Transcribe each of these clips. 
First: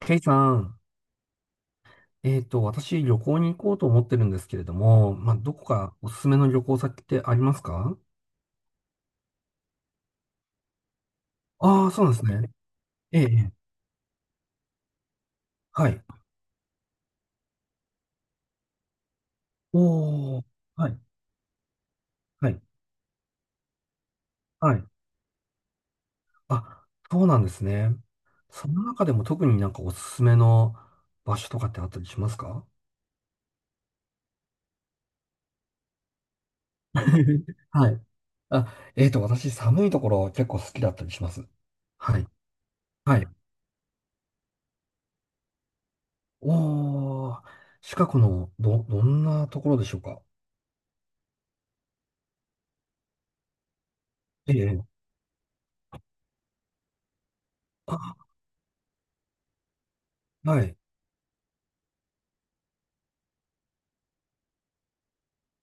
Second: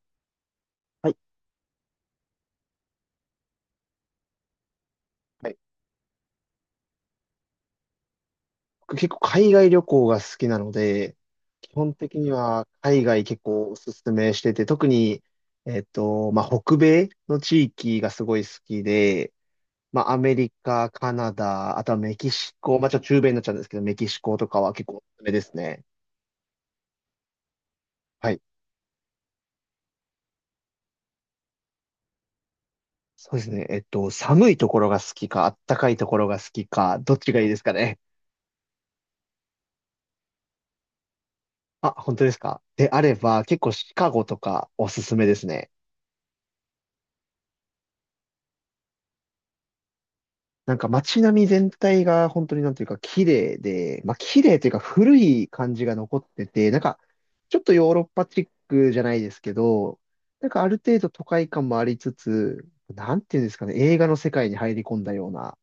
ケイさん、はい。私、旅行に行こうと思ってるんですけれども、まあ、はどい。こかおすすめの旅行先ってありますか？僕結構海外旅行が好きなので、基ああー、本そうなん的ですにね。は海え外え、え結え、構おすすめしてて、特に、はい。北米の地域がすごい好きで、まあ、アメおー、リはカ、い、カナダ、あとはメキはシい、コ、まあ、ちょっと中米になっちゃうんですけど、メキシコとかははい。結構おすすめですね。あ、そうなんですね。はい。その中でも特になんかおすすめの場所とかってあったりしますか？ そうですね。寒いところが好きか、あったかいところが好きか、どっちがいいです かはね。い。あ、私、寒いところ結構好きだったりします。あ、本は当い、ですか。であれはい。ば、結構シカゴとかおすすめですね。おー、近くのどんなところでしょうか？なんか街並み全体が本当になんていうか綺麗で、まあ綺え麗というかえ、古い感じが残ってて、なんかちょっとヨーロッあ、パチックじゃないですけど、なんかはあい。る程度都会感もありつつ、なんていうんですかね、映画の世界に入り込んだような、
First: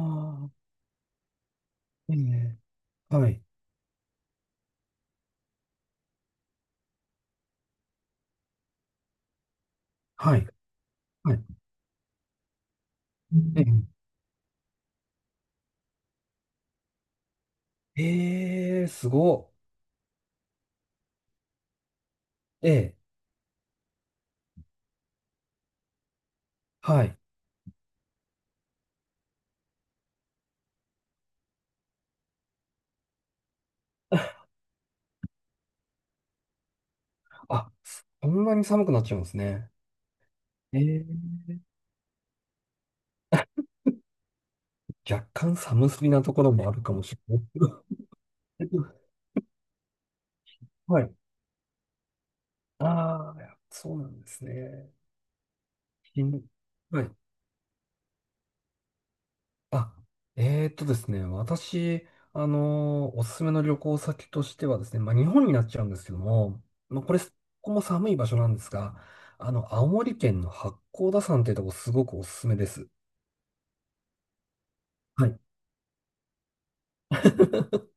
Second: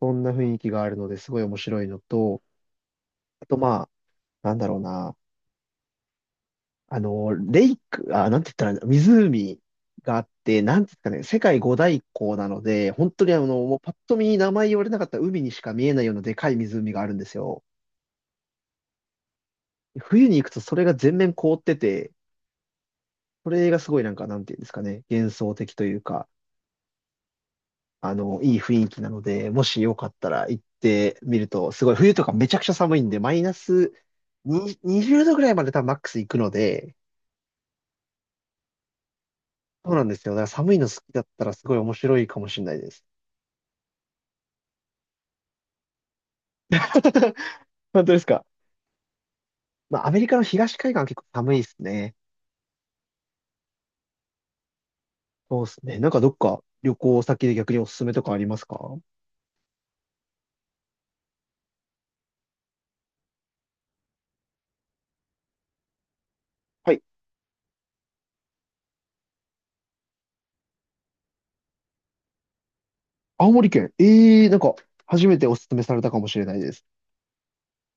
そんな雰囲気があるのですごい面白いのあ、いいと、ね。はい。あとまあ、なんだろうな、あの、レイク、あ、なんて言ったら、湖があっはい。て、なんていうんですかね、は世い。界五大湖なので、本当にあの、もうパッと見名前言われなかった海にしか見えないようなでかい湖があるんですよ。えええー、すごっ。冬に行くとそれが全面凍ってて、ええ。それがすごいなんか、なんていうんですかね、幻想的というか、はい。あの、いい雰囲気なので、もしよかったら行ってみると、すごい、冬とかめちゃくちゃ寒いんで、マイナス に20度ぐらいまで多分マックス行くので、あ、そんなに寒くなっちゃうんですね。そうなんですよ。だから寒いえの好きだえ。ったらすごい面白いかもしれないです。若干寒すぎなところもあるかもしれ な本当ですか。い。まあ、アメリカの東海岸ははい。結構寒いですね。ああ、そうなんですね。そうですね。なんかしどんっど、か旅はい、行先で逆におすすめとかありますか？あ、ですね、私、おすすめの旅行先としてはですね、まあ、日本になっちゃうんですけども、はい。まあ、ここも寒い場所なんですが、青森県の八甲田山っていうとこすごくおすすめです。青森県。ええ、なんか初はめい。ておすすめされたかもしれないです。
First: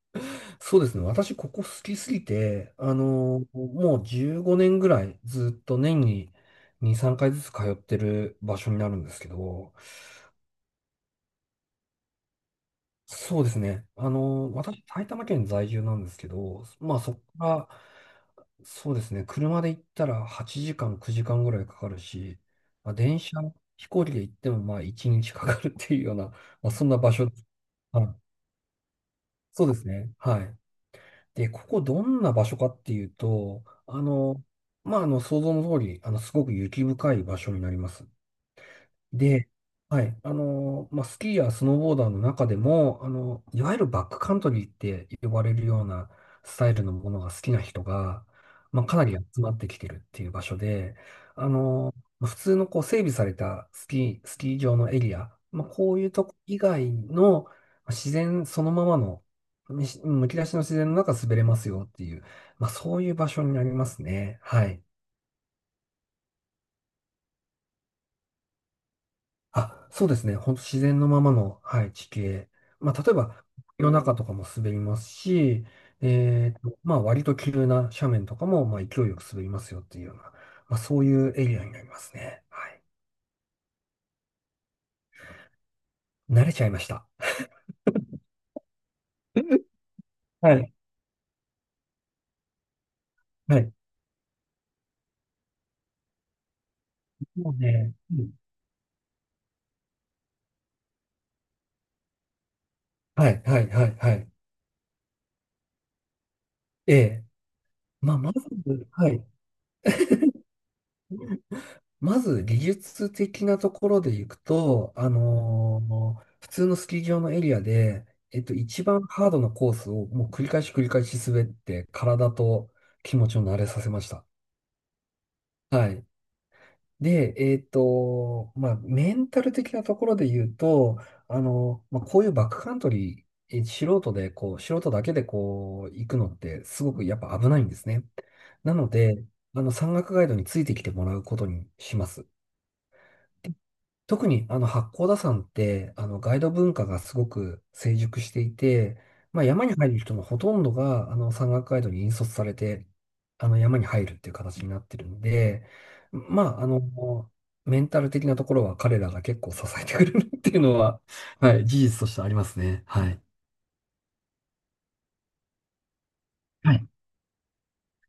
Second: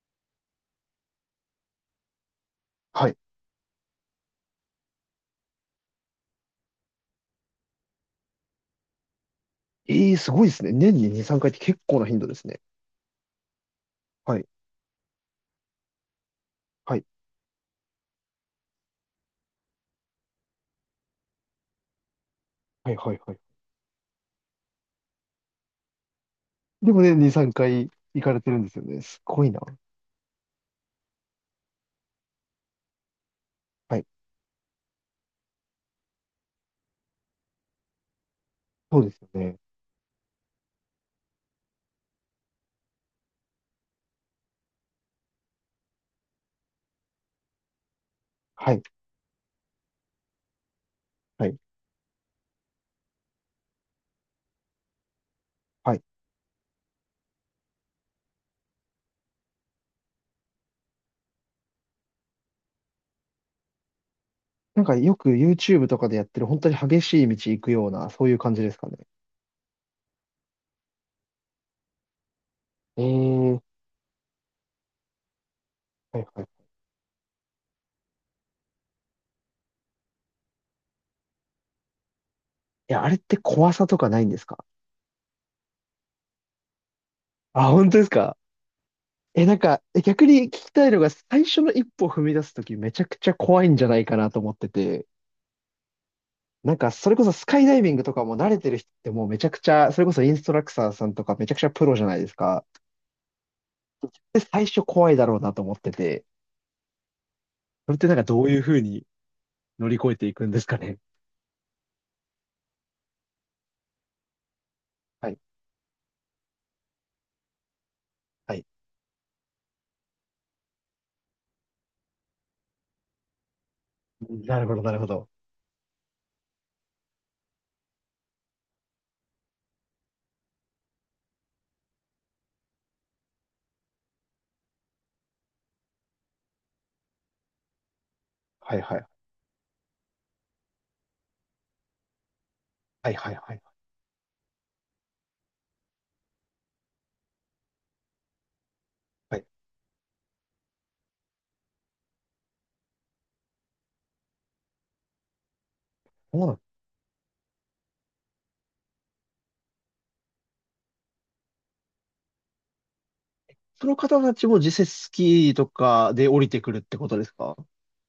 そうですね、私、ここ好きすぎて、はい。もう15年ぐらいずっと年に2、3回ずつ通ってる場所になるんですけど、ええ、すごいですね。年に2、3回って結構な頻度ですね。そうですね、はい。私、埼玉県在住なんですけど、はまあ、い。そこから、そうですね。車で行ったら8時間、9時間ぐらいかかるし、はまあ、いは電いは車、い。飛行機で行ってもまあ1日かかるっていうような、まあ、そんでなも場年所。に3回は行い。かれてるんですよね。すごいな。そうですね。はい。で、ここどんな場所かっていうと、はい。想像の通り、すごく雪深い場所になります。そうですよで、ね。はい、まあ、スキーやスノーボーダーの中でも、いわゆるバックカントリーって呼ばれるようなスタイルのものが好きな人が、はい。まあ、かなり集まってきてるっていう場所で、はい。まあ普通のこう整備されたスキー場のエリア、まあ、こはうい。いうとこ以外のまあ自然そのままの、むき出しの自然の中滑れますよっていう、まあ、そういう場所になりますね。はい。なんかよく YouTube とかでやってる本当に激しい道行くような、そういう感じですかね。あ、そうですね。本当自然のままの、はい、地形。まあ、え例えば、え。夜中とかも滑りますし、はいはい。まあ、割と急な斜面とかも、まあ、勢いよく滑りますよっていうような、まあ、そういうエリアになりますね。はい。いや、あれって怖さとかないんですか？慣れちゃいました。あ、本当ですか？え、なん か、え、逆に聞はきい。たいのが、最初の一歩踏み出すときめちゃくちゃは怖いい。んじゃないかなと思ってて、なんか、それこそスもうカイダイビね、ングとうかん、も慣れてる人ってもうめちゃくちゃ、それこそインストラクターさんとかめちゃくちゃプロじゃないですか。はい、はい、はい、はい。で、最初怖いだろうなと思ってて、ええ。それってなまんあ、かまどず、ういうふうにはい。乗り越えていくんですかね。まず技術的なところでいくと、はい、普通のスキー場のエリアで、はい。一番ハードなコースをもう繰り返し繰り返し滑って、体と気持ちを慣れさせました。なるほど、なるほど。はい。で、まあ、メンタル的なところで言うと、まあ、こういうバックカントリー、素人で、こう、素人だけでこう、行くのってすごくやっぱ危ないんですね。なはい、のはい、で、山岳ガイドについてきてもらうことにします。はい、はい、はい。特にあの八甲田山ってあのガイド文化がすごく成熟していて、はまあ、い。山に入る人のほとんどがあの山岳ガイドに引率されてあの山に入るっていう形になってるんで、そまうなの？あ、メンタル的なところは彼らが結構支えてくれるっていうのは、はい、事実としてありますね。はい。その方たちも実際スキーとかで降りてくはるっい。てことですか？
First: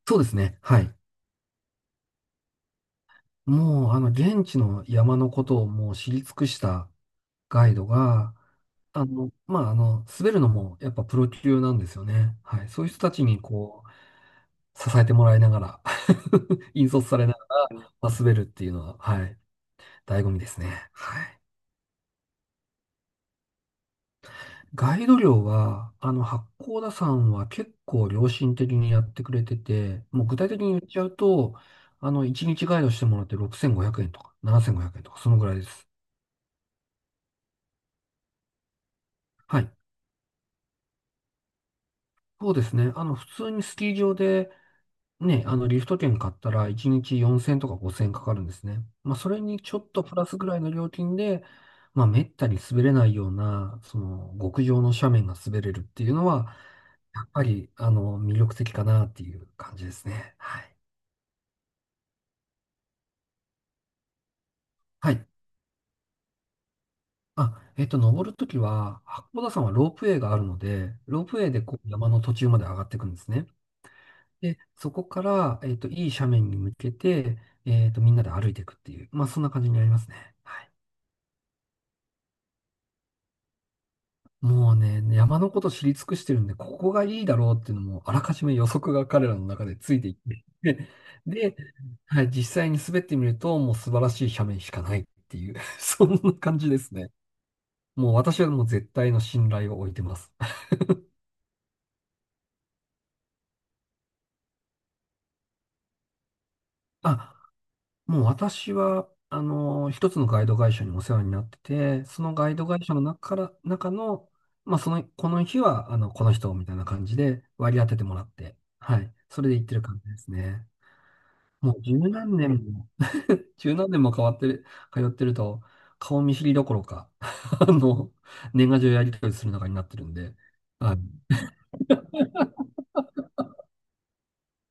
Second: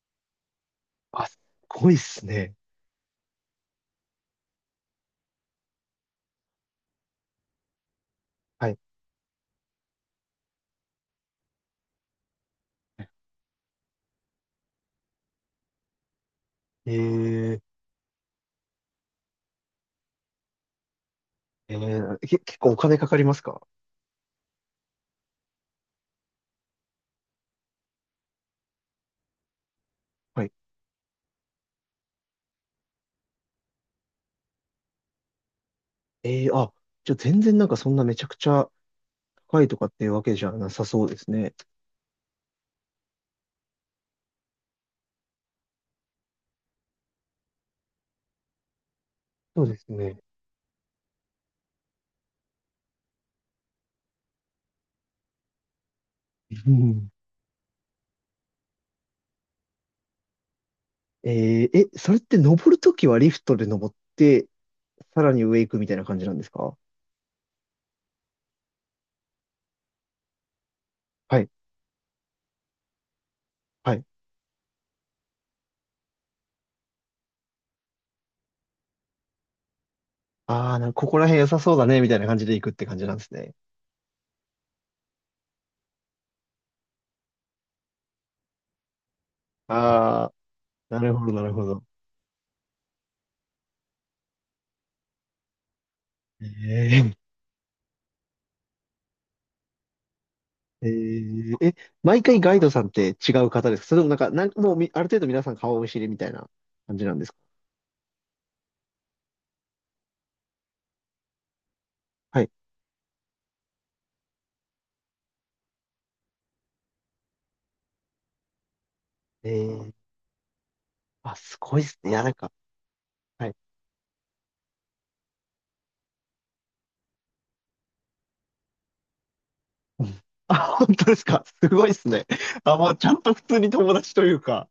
そうですね。はい。あ、すごいっすね。もう、現地の山のことをもう知り尽くしたガイドが、はい。滑るのもやっぱプロ級なんですよね。はい。そういう人たちにこう、支えてもらいながら 引え率されながー、ら滑るっていうのは、はい、醍醐味ですね。はい。えー、け、結構お金かかりますか？ガイド料は、八甲田山は結構良心的にやってくれてて、もう具は体い。的に言っちゃうと、1日ガイドしてもらって6500円とか7500円とか、そのぐらいです。えー、あ、じゃあ全然なんかそんなめちゃくちゃは高いい。とかっていうわけじゃなさそうですね。そうですね。普通にスキー場で、ね、リフト券買ったら1日4000とか5000かかるんですね。まあ、それにそうちでょっすとプね。ラスぐらいの料金で、まあ、めったに滑れないような、極上の斜面が滑れるっていうのは、うん。やっぱり、魅力的かなっていう感じですね。はい。えー、え、それって登るときはリフトで登って、はさい。らに上行くみたいな感じなんですか？あ、登るときは、八甲田山はロープウェイがあるので、ロープはウェい。イでこう山の途中まで上がっていくんですね。はい。で、そこから、いい斜面に向けて、みんなで歩いていくっていう、まあ、そんな感じになりますね。はい。ああ、なんかここら辺良さそうだね、みたいな感じで行くって感じなんですね。もうね、山のこと知り尽くしてるんで、ここがいいだろうっていうのも、あらかじめ予測が彼らの中でついていっああ、て、なるほど、なるで、ほど。はい、実際に滑ってみると、もう素晴らしい斜面しかないっていう、そんな感じですえね。え、もう私はもう絶対の信頼を置いてます。えー、え、毎回ガイドさんって違う方ですか？それともなんか、なんもうみ、ある程度皆さん顔見知りみたいな感じなんですあ、か？もう私は、一つのガイド会社にお世話になってて、そのはガい。イド会社の中から、中の、まあ、この日は、この人みたいな感じで割り当ててもらって、はい。そえれで行ってるー、感じですね。あ、すもごういっ十すね。いや、なん何か、年も、はい。十何年も変わってる、通ってると、顔見知りどころか、あの、年賀状やり取りする中になってうるんん。で、あ、本はい。当ですか？すごいっすね。あ、もうちゃんと普通に友達というか。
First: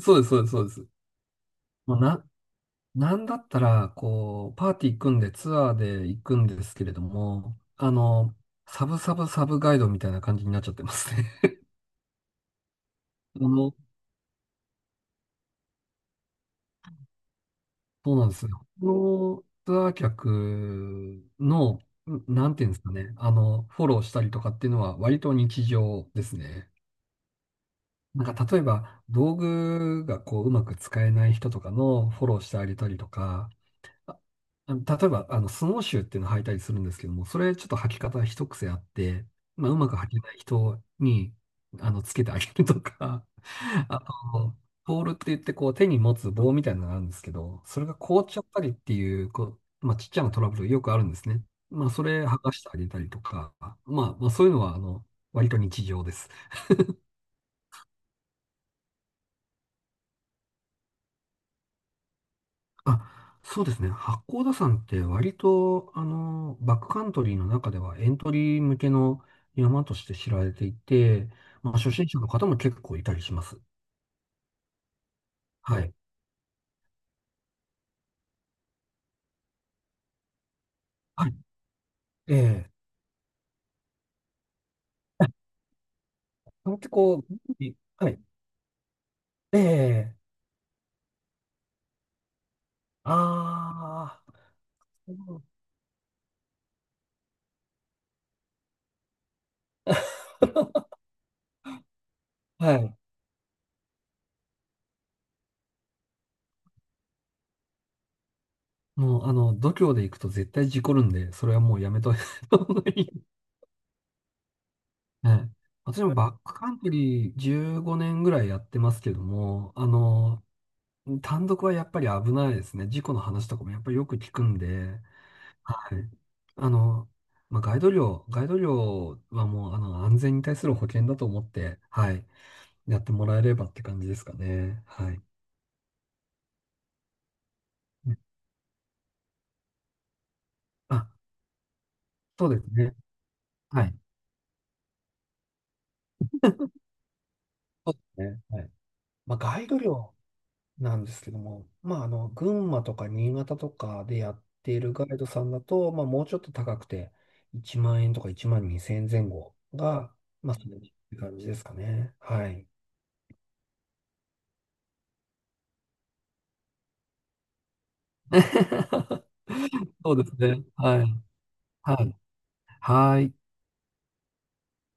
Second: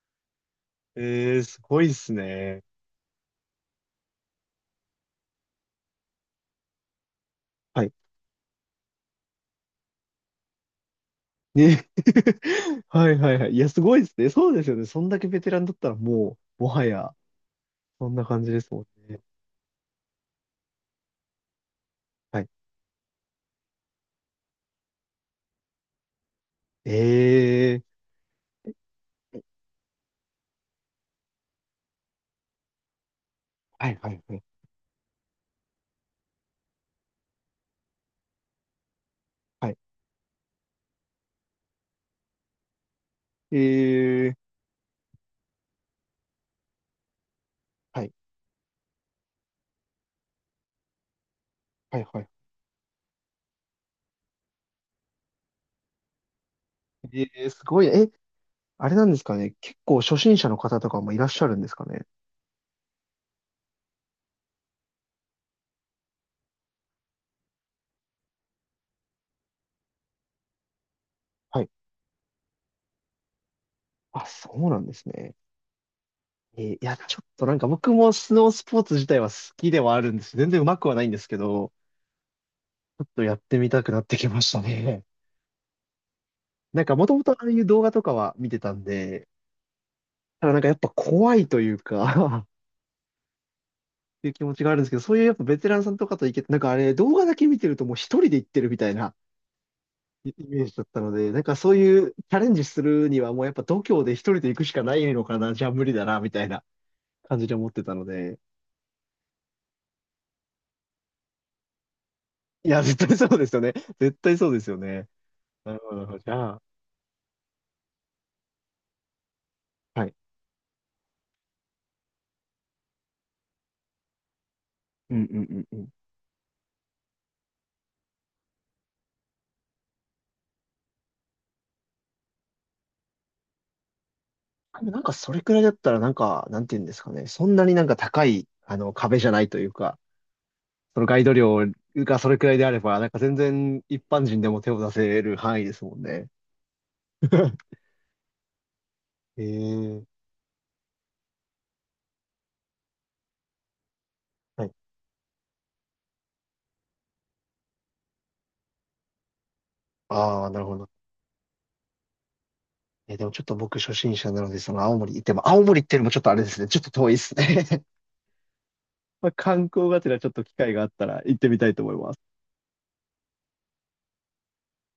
そうです、そうです、そうです。えー、すごいっもうすな、ね。なんだったら、こう、パーティー組んでツアーで行くんですけれども、はい。サブサブサブガイドみたいな感じになっちゃってますね。ね、はいはいあはい。いや、の、すごいっすね。そうですよね。そんだけベテランだったらもう、もはや、そんそうななんで感すじでよ。すもこんね。のツアー客の、はい。なんていうんですかね、フォローしたりとかっていうのは割と日常ですね。えー、なんか例えば、道具がこう、うまく使えない人とかのフォローしてあげたりとか、はいはあいはい。例えば、スノーシューっていうのを履いたりするんですけども、それちょっと履き方一癖あって、まはあ、い。うまく履けない人に、つけてあげるとか、え あー、と、ポールって言ってこう手に持つ棒みたいなのがあるんですけど、それがはい。凍っちゃったりっていう、こう、まあ、ちっちゃなトラブルよくあるんですね。まあ、はそいはれい。剥がしてあげたりとか、まあ、そういうのは、割と日常です。ええ、すごいね。え、あれなんですかね。結構初心者の方とかもいらっしゃるんですかね。あ、そうですね。八甲田山って割と、バックカントリーの中ではエントリー向けの山として知られていて、はい。まあ、初心者の方も結構いたりします。あ、そうなんですね。はい。えー、いや、ちょっとなんか僕もスノースポーツ自体は好きではあるんです。全然うまくはないんではすい。けど、ええ。ちょっとやってみたくなってきましたね。なんなんてかもともことああいう、う動画とはかい。は見てたんで、ええ、ただなんかやっぱ怖いというか あっていう気あ、持ちがあるんですけど、そういうやっぱベテランさんとかと行けて、なんかあれ動画だけ見てるともう一人で行ってるみたいなイメージだったので、なんかそういうチャレンジはすい。るにはもうやっぱ度胸で一人で行くしかないのかな、じゃあ無理だな、みたいな感じで思ってたので。もう、度胸で行くと絶対事故るんで、それはもうやめといた方いや、が絶い対い。そうですよね。絶対そうですよね。はい。なるほど、な私るほもど。じバッゃクあ、カントリー15年ぐらいやってますけども、はい。単独はやっぱり危ないですね。事故の話とかもやっぱりよく聞くんで、うんうんうんうん。はい。あの、まあ、ガイド料はもう、安全に対する保険だと思って、はい、やってもらえればって感じですかね。でもなんはかい。それくらいだったらなんか、なんて言うんですかね。そんなになんか高い、あの、壁じゃないというか、そのあ、ガイド料がそれくそうらいですであれね。ば、なんか全然はい。一般人でも手を出せる範囲ですもんね。そうですね。はい。まあ、ガイドえ料え。なんですけども、まあ、群馬とか新潟とかでやっはい。ているガイドさんだと、まあ、もうちょっと高くて、1万円とか1万2千円前後が、ああ、まあ、なるそれほっど。て感じですかね。はい。え、でもちょっと僕初心者なので、その青森行っても、青森っていうのもちょっとあれですね。ちょっと遠いですね。まあ、観光 がてそらうでちょっすと機ね。会があっはい。たら行ってみたいと思はいまい。す。はい。